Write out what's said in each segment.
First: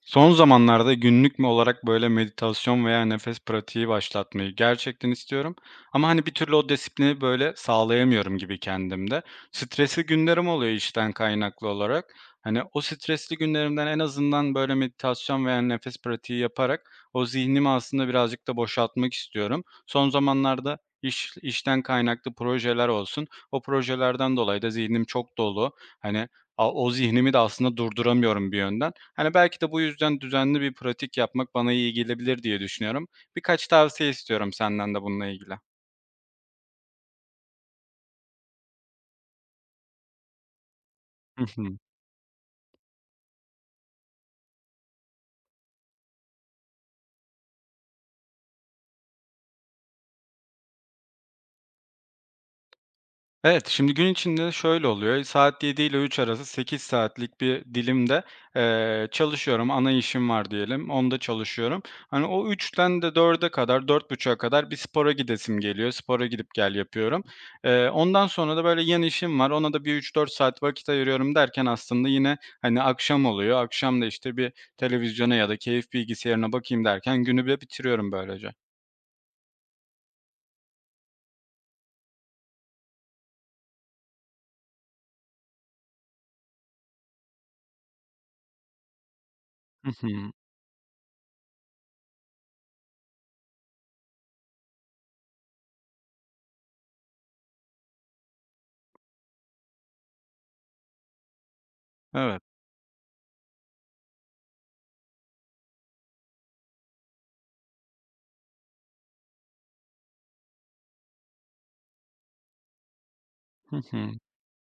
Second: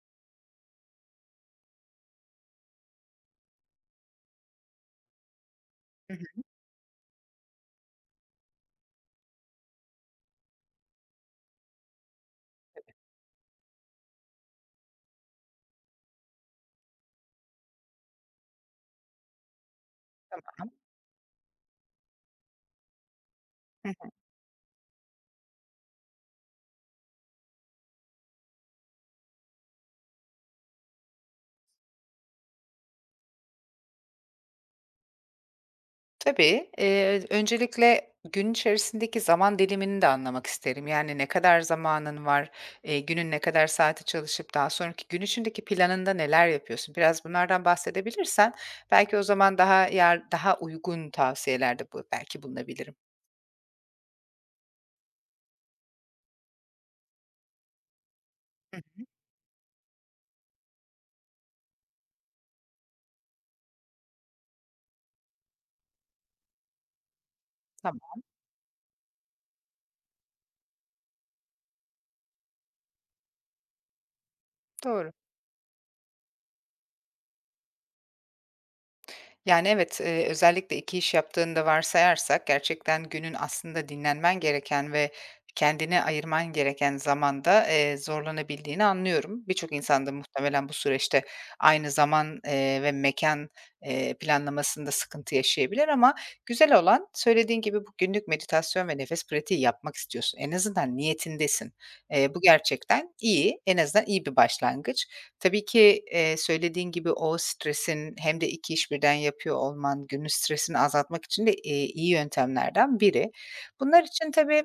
Son zamanlarda günlük mü olarak böyle meditasyon veya nefes pratiği başlatmayı gerçekten istiyorum. Ama Hı hani bir hı. türlü o disiplini böyle sağlayamıyorum gibi kendimde. Stresli günlerim oluyor işten kaynaklı olarak. Hani o stresli günlerimden en azından böyle meditasyon veya nefes pratiği yaparak o zihnimi aslında birazcık da boşaltmak istiyorum. Son Tamam. zamanlarda işten kaynaklı projeler olsun. O Hı hı. projelerden dolayı da zihnim çok dolu. Hani o zihnimi de aslında durduramıyorum bir yönden. Hani, belki de bu yüzden düzenli bir pratik yapmak bana iyi gelebilir diye düşünüyorum. Birkaç tavsiye istiyorum senden de bununla ilgili. Tabii, öncelikle gün içerisindeki zaman dilimini de anlamak isterim. Yani ne Hı kadar hı. zamanın var, günün ne kadar saati çalışıp daha sonraki gün içindeki planında neler yapıyorsun? Biraz bunlardan bahsedebilirsen belki o zaman daha uygun tavsiyelerde belki bulunabilirim. Evet, şimdi gün içinde şöyle oluyor. Saat 7 ile 3 arası 8 saatlik bir dilimde, Hı hı. Çalışıyorum. Ana işim var diyelim, onda çalışıyorum. Hani, o üç'ten de dörde kadar, 4.30'a kadar bir spora gidesim geliyor. Spora gidip gel yapıyorum. Tamam, Ondan sonra da böyle yan işim var. Ona da bir 3-4 saat vakit ayırıyorum derken aslında yine, hani, akşam oluyor. Akşam da, işte, bir doğru. televizyona ya da keyif bilgisayarına bakayım derken günü de bitiriyorum böylece. Yani, evet, özellikle 2 iş yaptığını da varsayarsak gerçekten günün aslında dinlenmen gereken ve kendine ayırman gereken zamanda, zorlanabildiğini anlıyorum. Birçok Hı insan da hı. muhtemelen bu süreçte aynı zaman, ve mekan planlamasında sıkıntı yaşayabilir ama güzel olan söylediğin gibi bu günlük meditasyon ve nefes pratiği yapmak istiyorsun. En azından niyetindesin. Bu Evet. gerçekten iyi, en azından iyi bir başlangıç. Tabii ki, söylediğin gibi o stresin hem de 2 iş birden yapıyor olman günün stresini azaltmak için de, iyi yöntemlerden biri. Hı Bunlar hı. için tabii,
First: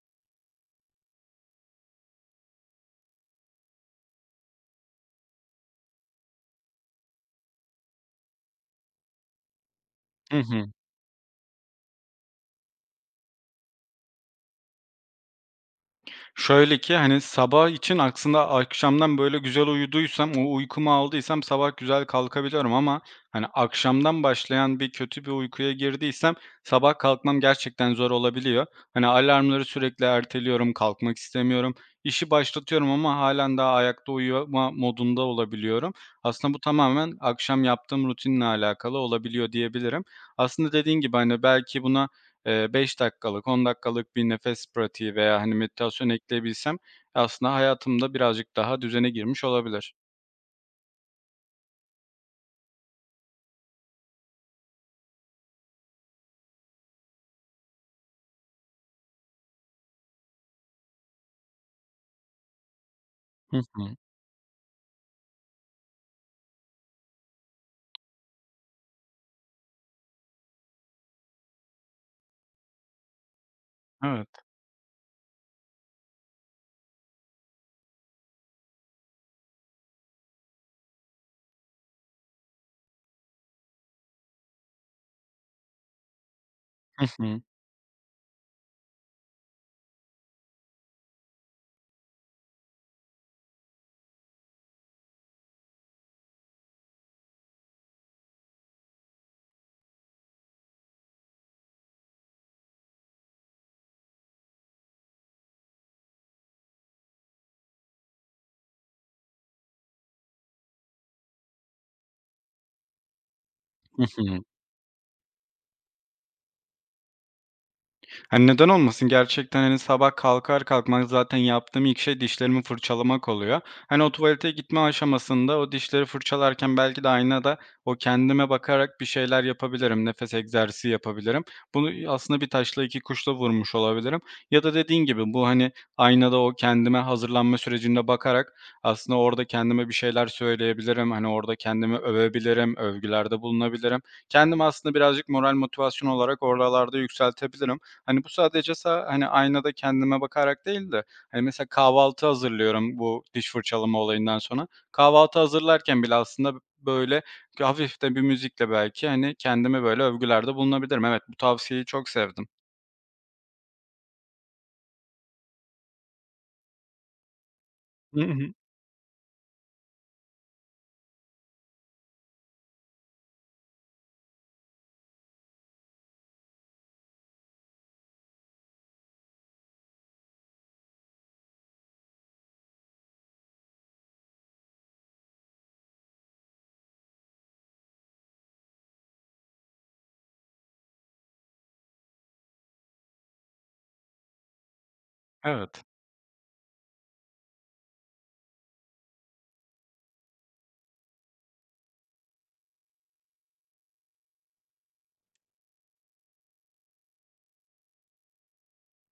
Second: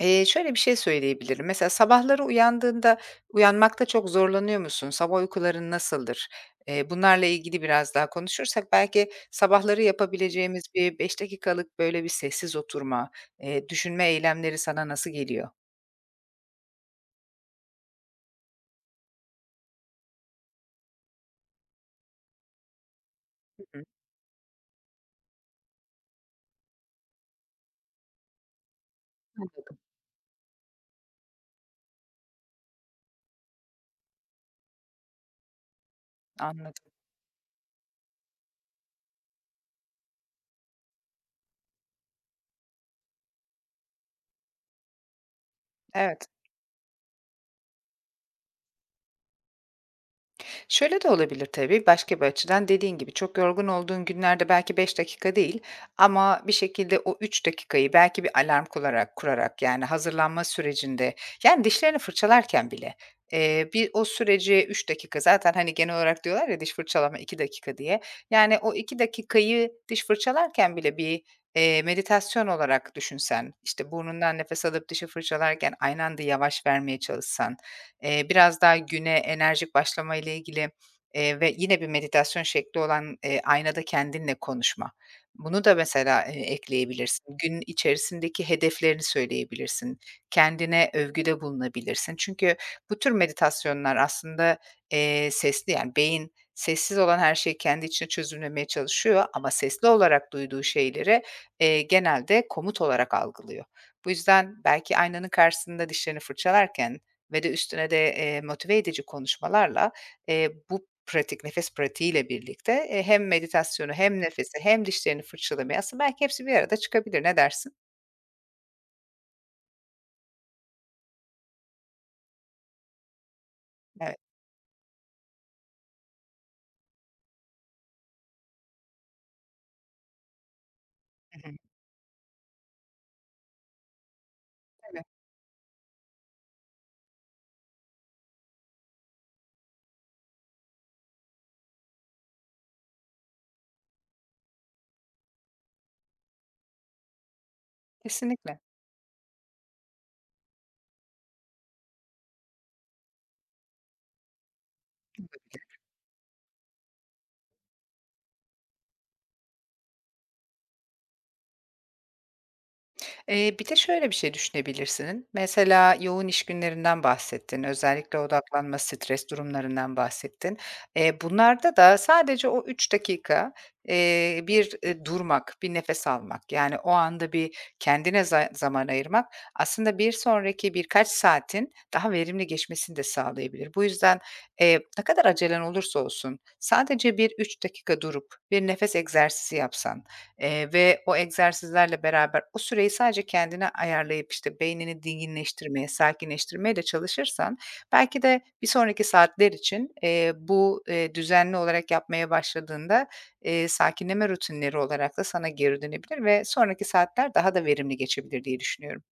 şöyle bir şey söyleyebilirim. Mesela sabahları uyandığında uyanmakta çok zorlanıyor musun? Sabah uykuların nasıldır? Bunlarla ilgili biraz daha konuşursak belki sabahları Hı yapabileceğimiz hı. bir 5 dakikalık böyle bir sessiz oturma, düşünme eylemleri sana nasıl geliyor? Şöyle ki, hani, sabah için aslında akşamdan böyle güzel uyuduysam, o uykumu aldıysam sabah güzel kalkabiliyorum ama, hani, Hı hı, akşamdan başlayan bir kötü bir uykuya girdiysem sabah kalkmam gerçekten zor olabiliyor. Hani, alarmları anladım. sürekli erteliyorum, kalkmak istemiyorum. İşi başlatıyorum ama hâlen daha ayakta uyuma modunda olabiliyorum. Aslında bu Anladım. tamamen akşam yaptığım rutinle alakalı olabiliyor diyebilirim. Aslında dediğin gibi, hani, belki buna 5 dakikalık, 10 dakikalık bir nefes pratiği veya, hani, meditasyon Evet. ekleyebilsem aslında hayatımda birazcık daha düzene girmiş olabilir. Şöyle de olabilir tabii, başka bir açıdan dediğin gibi çok yorgun olduğun günlerde belki 5 dakika değil ama bir şekilde o 3 dakikayı belki bir alarm kurarak, yani hazırlanma sürecinde, yani dişlerini fırçalarken bile, Hı bir hı. o süreci 3 dakika zaten, hani, genel olarak diyorlar ya diş fırçalama 2 dakika diye. Yani o 2 dakikayı diş fırçalarken bile bir, meditasyon olarak düşünsen, işte, Evet. burnundan nefes alıp dişi fırçalarken aynı anda yavaş vermeye çalışsan, biraz daha güne enerjik başlamayla ilgili, ve yine bir meditasyon şekli olan, aynada kendinle konuşma. Bunu da mesela, Hı ekleyebilirsin. hı. Gün içerisindeki hedeflerini söyleyebilirsin. Kendine övgüde bulunabilirsin. Çünkü bu tür meditasyonlar aslında, sesli, yani, beyin sessiz olan her şeyi kendi içine çözümlemeye çalışıyor ama sesli olarak duyduğu şeyleri, genelde komut olarak algılıyor. Bu yüzden belki aynanın karşısında dişlerini fırçalarken ve de üstüne de, motive edici konuşmalarla, bu pratik, nefes pratiğiyle birlikte, hem meditasyonu Hı hem hı. nefesi hem dişlerini fırçalamayı aslında belki hepsi bir arada çıkabilir. Ne dersin? Hani, neden olmasın? Gerçekten, hani, sabah kalkar kalkmaz zaten yaptığım ilk şey dişlerimi fırçalamak oluyor. Hani, o Evet. tuvalete gitme aşamasında o dişleri fırçalarken belki de aynada o kendime bakarak bir şeyler yapabilirim, nefes egzersizi yapabilirim. Hı hı. Bunu, aslında bir taşla iki kuşla vurmuş olabilirim ya da Tabii. dediğin gibi bu, hani, aynada o kendime hazırlanma sürecinde bakarak aslında orada kendime bir şeyler söyleyebilirim. Hani, orada kendimi övebilirim, övgülerde bulunabilirim. Kendimi aslında birazcık moral motivasyon olarak oralarda yükseltebilirim. Hani, bu Kesinlikle. sadece hani, aynada kendime bakarak değil de, hani, mesela kahvaltı hazırlıyorum bu diş fırçalama olayından sonra. Kahvaltı hazırlarken bile aslında böyle hafif de bir müzikle belki, hani, kendime böyle övgülerde bulunabilirim. Evet, bu tavsiyeyi çok sevdim. Bir de şöyle bir şey düşünebilirsin. Mesela yoğun iş günlerinden bahsettin, özellikle Hı hı. odaklanma, stres durumlarından bahsettin. Bunlarda da sadece o 3 dakika, bir, durmak, bir nefes almak, yani, o anda bir kendine zaman ayırmak aslında bir sonraki birkaç saatin daha verimli geçmesini de sağlayabilir. Bu yüzden, ne kadar acelen olursa olsun sadece bir 3 dakika durup bir nefes egzersizi yapsan, ve o egzersizlerle beraber o süreyi sadece kendine ayarlayıp, işte, beynini Evet. dinginleştirmeye, sakinleştirmeye de çalışırsan belki de bir sonraki saatler için, bu, düzenli olarak yapmaya başladığında, sakinleme rutinleri olarak da sana geri dönebilir ve sonraki saatler daha da verimli geçebilir diye düşünüyorum.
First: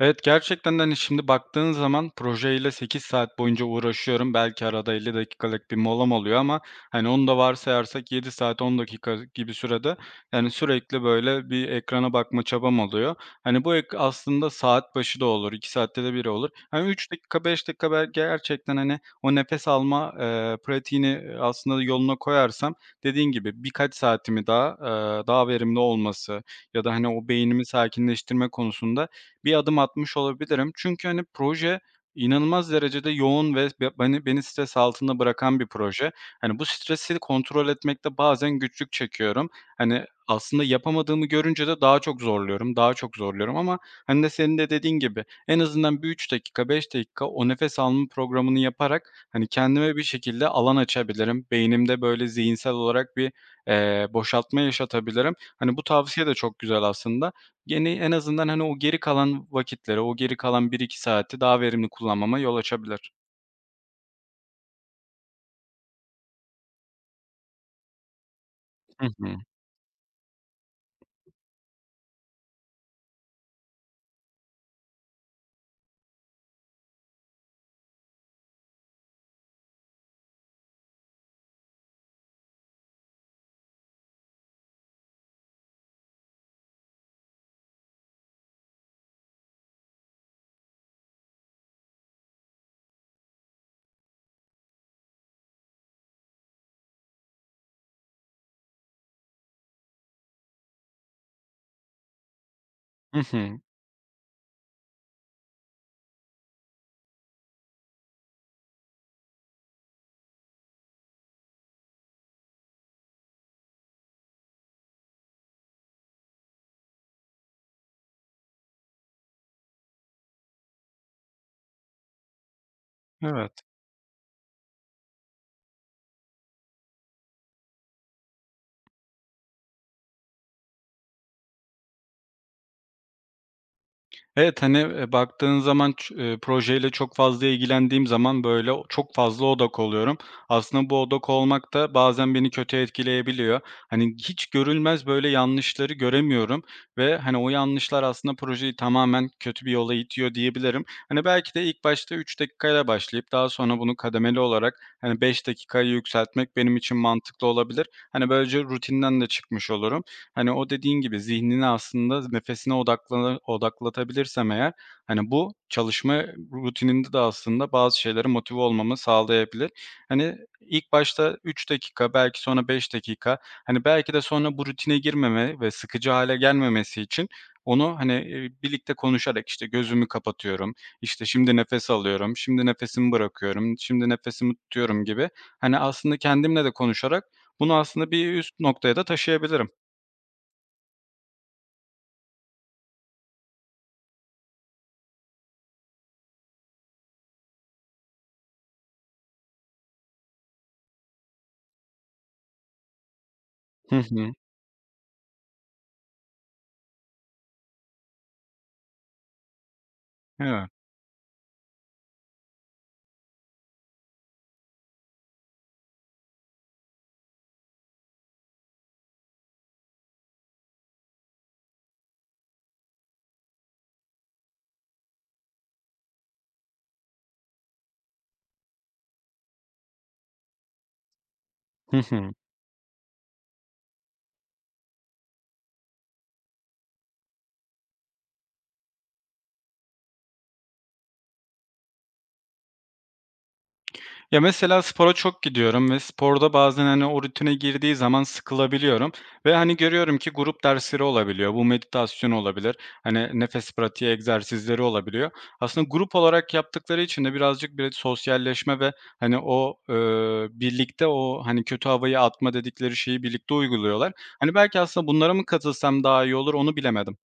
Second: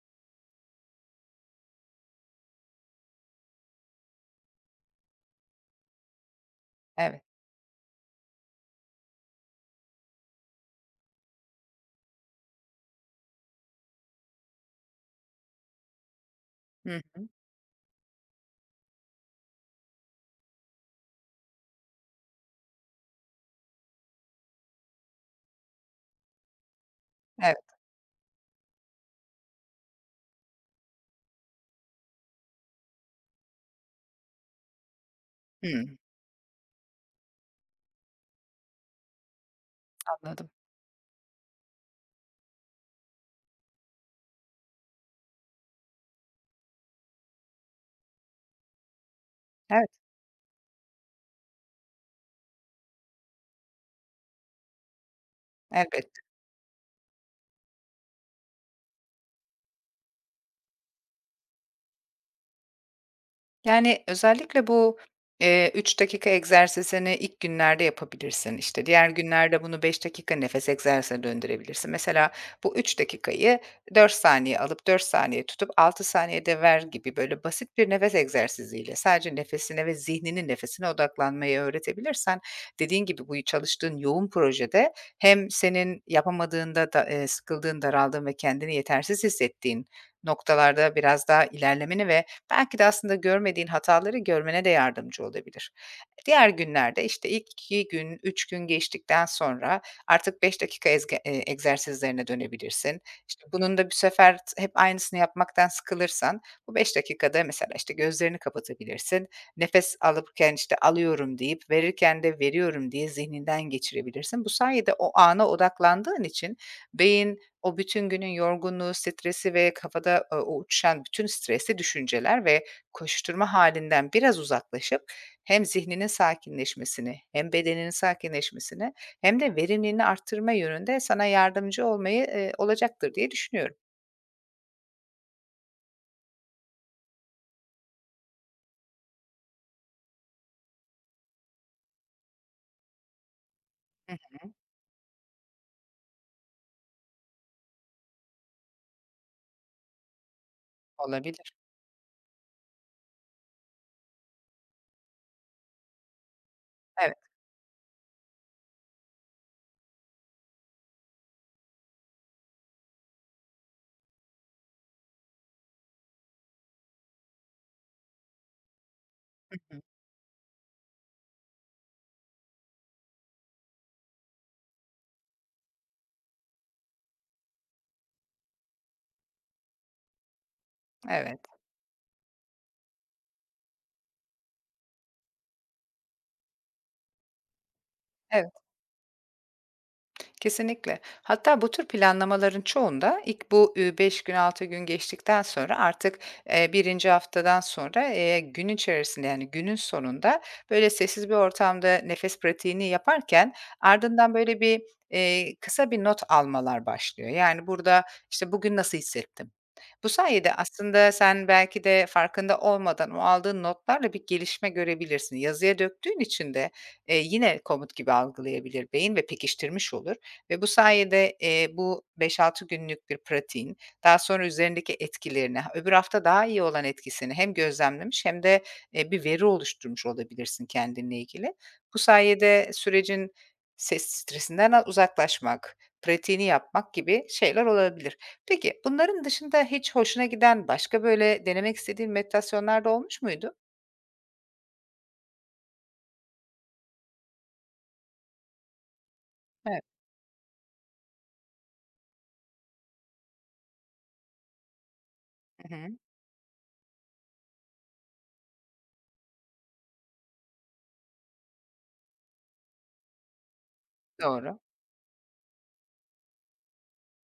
Evet, gerçekten de, hani, şimdi baktığın zaman projeyle 8 saat boyunca uğraşıyorum. Belki arada 50 dakikalık bir molam oluyor ama, hani, Evet. onu da varsayarsak 7 saat 10 dakika gibi sürede, yani, sürekli böyle bir ekrana bakma çabam oluyor. Hani, bu aslında saat başı da olur, 2 saatte de biri olur. Hani, Hı üç hı. dakika, beş dakika belki gerçekten, hani, o nefes alma, pratiğini aslında yoluna koyarsam dediğin gibi birkaç saatimi daha, daha verimli olması ya da, hani, o Evet. beynimi sakinleştirme konusunda bir adım atmış olabilirim. Çünkü, hani, proje inanılmaz derecede yoğun ve be beni beni stres altında bırakan bir Hımm. proje. Hani, bu stresi kontrol etmekte bazen güçlük çekiyorum. Hani, Anladım. aslında yapamadığımı görünce de daha çok zorluyorum, daha çok zorluyorum ama, hani, senin de dediğin gibi en azından bir 3 dakika, 5 dakika o nefes alma programını yaparak, hani, Evet, kendime bir şekilde alan açabilirim. Beynimde, böyle, zihinsel olarak bir, boşaltma yaşatabilirim. Hani, bu elbette. tavsiye de çok güzel aslında. Yeni en azından, hani, o geri kalan vakitleri, o geri kalan 1-2 saati daha verimli kullanmama yol açabilir. Yani, özellikle bu, 3 dakika egzersizini ilk günlerde yapabilirsin. İşte, Hı diğer hı. günlerde bunu 5 dakika nefes egzersizine döndürebilirsin. Mesela bu 3 dakikayı 4 saniye alıp 4 saniye tutup 6 saniyede ver gibi, böyle, basit bir nefes egzersiziyle sadece nefesine ve zihninin nefesine odaklanmayı öğretebilirsen dediğin gibi bu çalıştığın yoğun projede hem senin yapamadığında da sıkıldığın, daraldığın ve kendini yetersiz hissettiğin noktalarda biraz daha ilerlemeni ve belki de aslında görmediğin hataları görmene de yardımcı olabilir. Diğer günlerde işte ilk 2 gün, 3 gün geçtikten sonra artık 5 dakika ezge egzersizlerine dönebilirsin. Hı İşte, hı. bunun da bir sefer hep aynısını yapmaktan sıkılırsan bu 5 dakikada mesela, işte, gözlerini kapatabilirsin. Nefes alırken, işte, "Alıyorum." deyip verirken de "Veriyorum." diye zihninden geçirebilirsin. Bu sayede o ana odaklandığın için beyin o bütün günün yorgunluğu, stresi ve kafada, o uçuşan bütün stresli düşünceler ve koşuşturma Evet. halinden biraz uzaklaşıp hem zihninin sakinleşmesini hem bedeninin sakinleşmesini hem de verimliliğini arttırma yönünde sana yardımcı olacaktır diye düşünüyorum. Evet, hani, baktığın zaman ç projeyle çok fazla ilgilendiğim zaman, böyle, o çok fazla odak oluyorum. Aslında bu odak olmak da bazen beni kötü etkileyebiliyor. Hani, Hı hiç hı. görülmez, böyle, yanlışları göremiyorum ve, hani, o yanlışlar aslında projeyi tamamen kötü bir yola itiyor diyebilirim. Hani, Olabilir. belki de ilk başta 3 dakikayla başlayıp daha sonra bunu kademeli olarak, hani, 5 dakikaya yükseltmek benim için Evet. mantıklı olabilir. Hani, böylece rutinden de çıkmış olurum. Hani, o dediğin gibi zihnini aslında nefesine odaklatabilirsem eğer, hani, bu çalışma rutininde de aslında bazı şeylere motive olmamı Hı sağlayabilir. hı. Hani, ilk başta 3 dakika, belki sonra 5 dakika, hani, belki de sonra bu rutine girmeme ve sıkıcı hale gelmemesi için onu, hani, birlikte konuşarak, işte, gözümü kapatıyorum, işte, Evet. şimdi nefes alıyorum, şimdi nefesimi bırakıyorum, şimdi nefesimi tutuyorum gibi, hani, aslında kendimle de konuşarak bunu aslında bir Evet. üst noktaya da taşıyabilirim. Kesinlikle. Hatta bu tür planlamaların çoğunda ilk bu, 5 gün, 6 gün geçtikten sonra artık, 1. haftadan sonra, gün içerisinde, yani, günün sonunda, böyle, sessiz bir ortamda nefes pratiğini yaparken Hı hı. ardından, böyle, bir, kısa bir not almalar başlıyor. Yani, burada, işte, "Bugün nasıl hissettim? Bu sayede Evet. aslında sen belki de farkında olmadan o aldığın notlarla bir gelişme görebilirsin. Yazıya döktüğün için de, yine komut gibi algılayabilir beyin ve pekiştirmiş olur ve bu sayede, bu 5-6 günlük bir pratiğin daha sonra üzerindeki etkilerini, öbür hafta daha iyi olan etkisini hem gözlemlemiş hem de, bir veri oluşturmuş olabilirsin kendinle ilgili. Hı Bu hı. sayede sürecin stresinden uzaklaşmak, pratiğini yapmak gibi şeyler olabilir. Peki, bunların dışında hiç hoşuna giden başka, böyle, denemek istediğin meditasyonlar da olmuş muydu? Ya, mesela spora çok gidiyorum ve sporda bazen, hani, o rutine girdiği zaman sıkılabiliyorum ve, hani, Evet. görüyorum ki grup dersleri olabiliyor. Bu meditasyon olabilir, hani, nefes pratiği egzersizleri olabiliyor. Hı Aslında hı. grup olarak yaptıkları için de birazcık bir sosyalleşme ve, hani, o, birlikte o, hani, kötü havayı atma dedikleri şeyi birlikte uyguluyorlar. Hani, Doğru. belki aslında bunlara mı katılsam daha iyi olur, onu bilemedim.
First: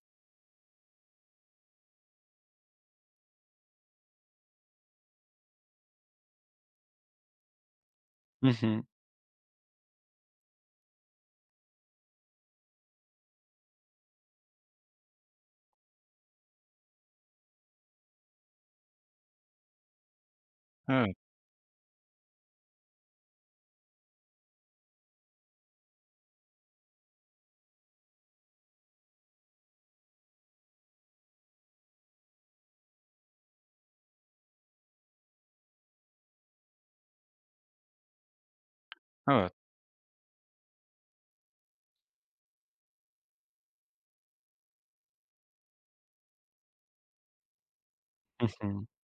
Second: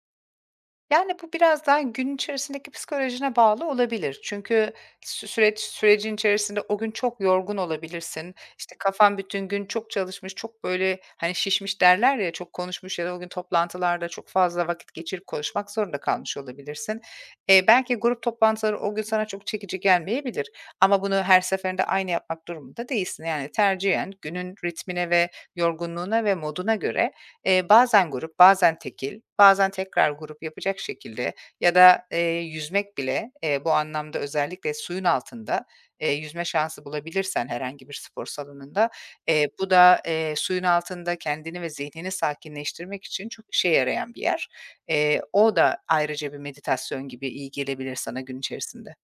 Yani, bu biraz daha gün içerisindeki psikolojine bağlı olabilir. Çünkü süreç sürecin içerisinde o gün çok yorgun olabilirsin. Hı İşte, hı. kafan bütün gün çok çalışmış, çok, böyle, hani, şişmiş derler ya, çok konuşmuş ya da o gün toplantılarda çok fazla vakit geçirip konuşmak zorunda kalmış olabilirsin. Belki grup toplantıları o gün sana çok çekici gelmeyebilir ama Evet, bunu her seferinde aynı yapmak durumunda değilsin. Yani, tercihen günün ritmine ve yorgunluğuna ve moduna göre bazen grup, bazen tekil, bazen tekrar grup yapacak şekilde ya da, yüzmek bile, bu anlamda özellikle suyun altında, yüzme şansı bulabilirsen herhangi bir spor salonunda, evet. bu da, suyun altında kendini ve zihnini sakinleştirmek için çok işe yarayan bir yer. O da ayrıca bir meditasyon gibi iyi gelebilir sana gün Hı hı. içerisinde.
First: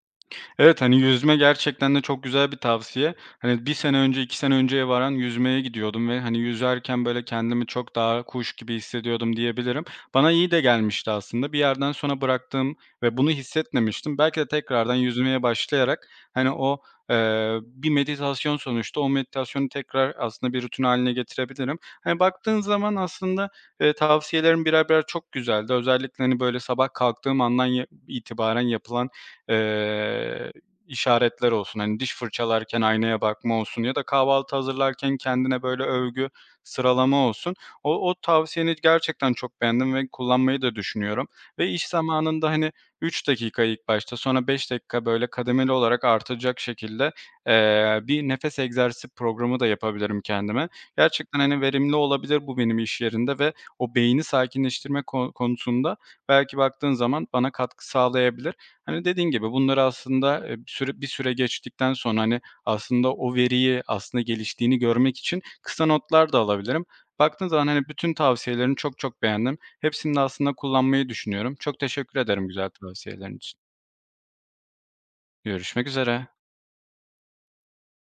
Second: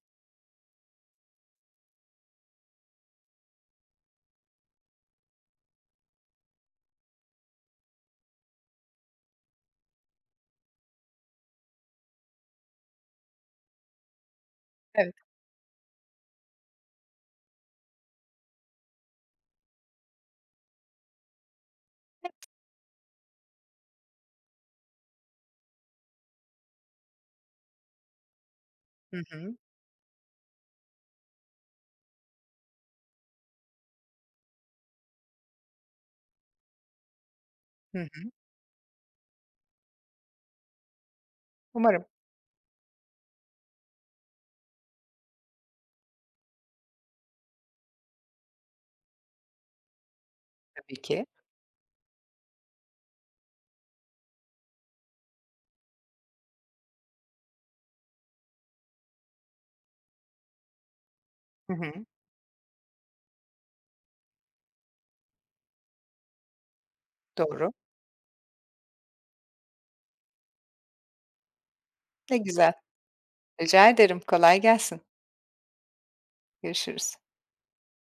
Evet, hani, yüzme gerçekten de çok güzel bir tavsiye. Hani, 1 sene önce, 2 sene önceye varan yüzmeye gidiyordum ve, hani, yüzerken, böyle, kendimi çok daha kuş gibi hissediyordum diyebilirim. Bana iyi de gelmişti aslında. Bir yerden sonra bıraktım ve bunu hissetmemiştim. Belki de tekrardan Evet. yüzmeye başlayarak, hani, o, bir meditasyon sonuçta. O meditasyonu tekrar aslında bir rutin haline getirebilirim. Hani, baktığın zaman aslında, tavsiyelerin birer birer çok güzeldi. Özellikle, hani, böyle, sabah kalktığım andan ya itibaren yapılan, Hı hı. eee işaretler olsun. Hani diş fırçalarken aynaya bakma olsun ya da kahvaltı hazırlarken kendine böyle övgü, sıralama olsun. Hı O hı. tavsiyeni gerçekten çok beğendim ve kullanmayı da düşünüyorum ve iş Umarım. zamanında, hani, 3 dakika ilk başta, sonra 5 dakika böyle kademeli olarak artacak şekilde, bir nefes egzersizi programı da yapabilirim kendime. Tabii ki. Gerçekten, hani, verimli olabilir bu benim iş yerinde ve o beyni sakinleştirme konusunda belki baktığın zaman bana katkı sağlayabilir. Hani, dediğin gibi bunları aslında, bir süre Hı geçtikten hı. sonra, hani, aslında o veriyi aslında geliştiğini görmek için kısa notlar da alabilirim. Baktığın zaman, Doğru. hani, bütün tavsiyelerini çok çok beğendim. Hepsini de aslında kullanmayı düşünüyorum. Çok teşekkür Ne ederim güzel güzel. tavsiyelerin için. Rica ederim. Kolay gelsin. Görüşmek üzere. Görüşürüz.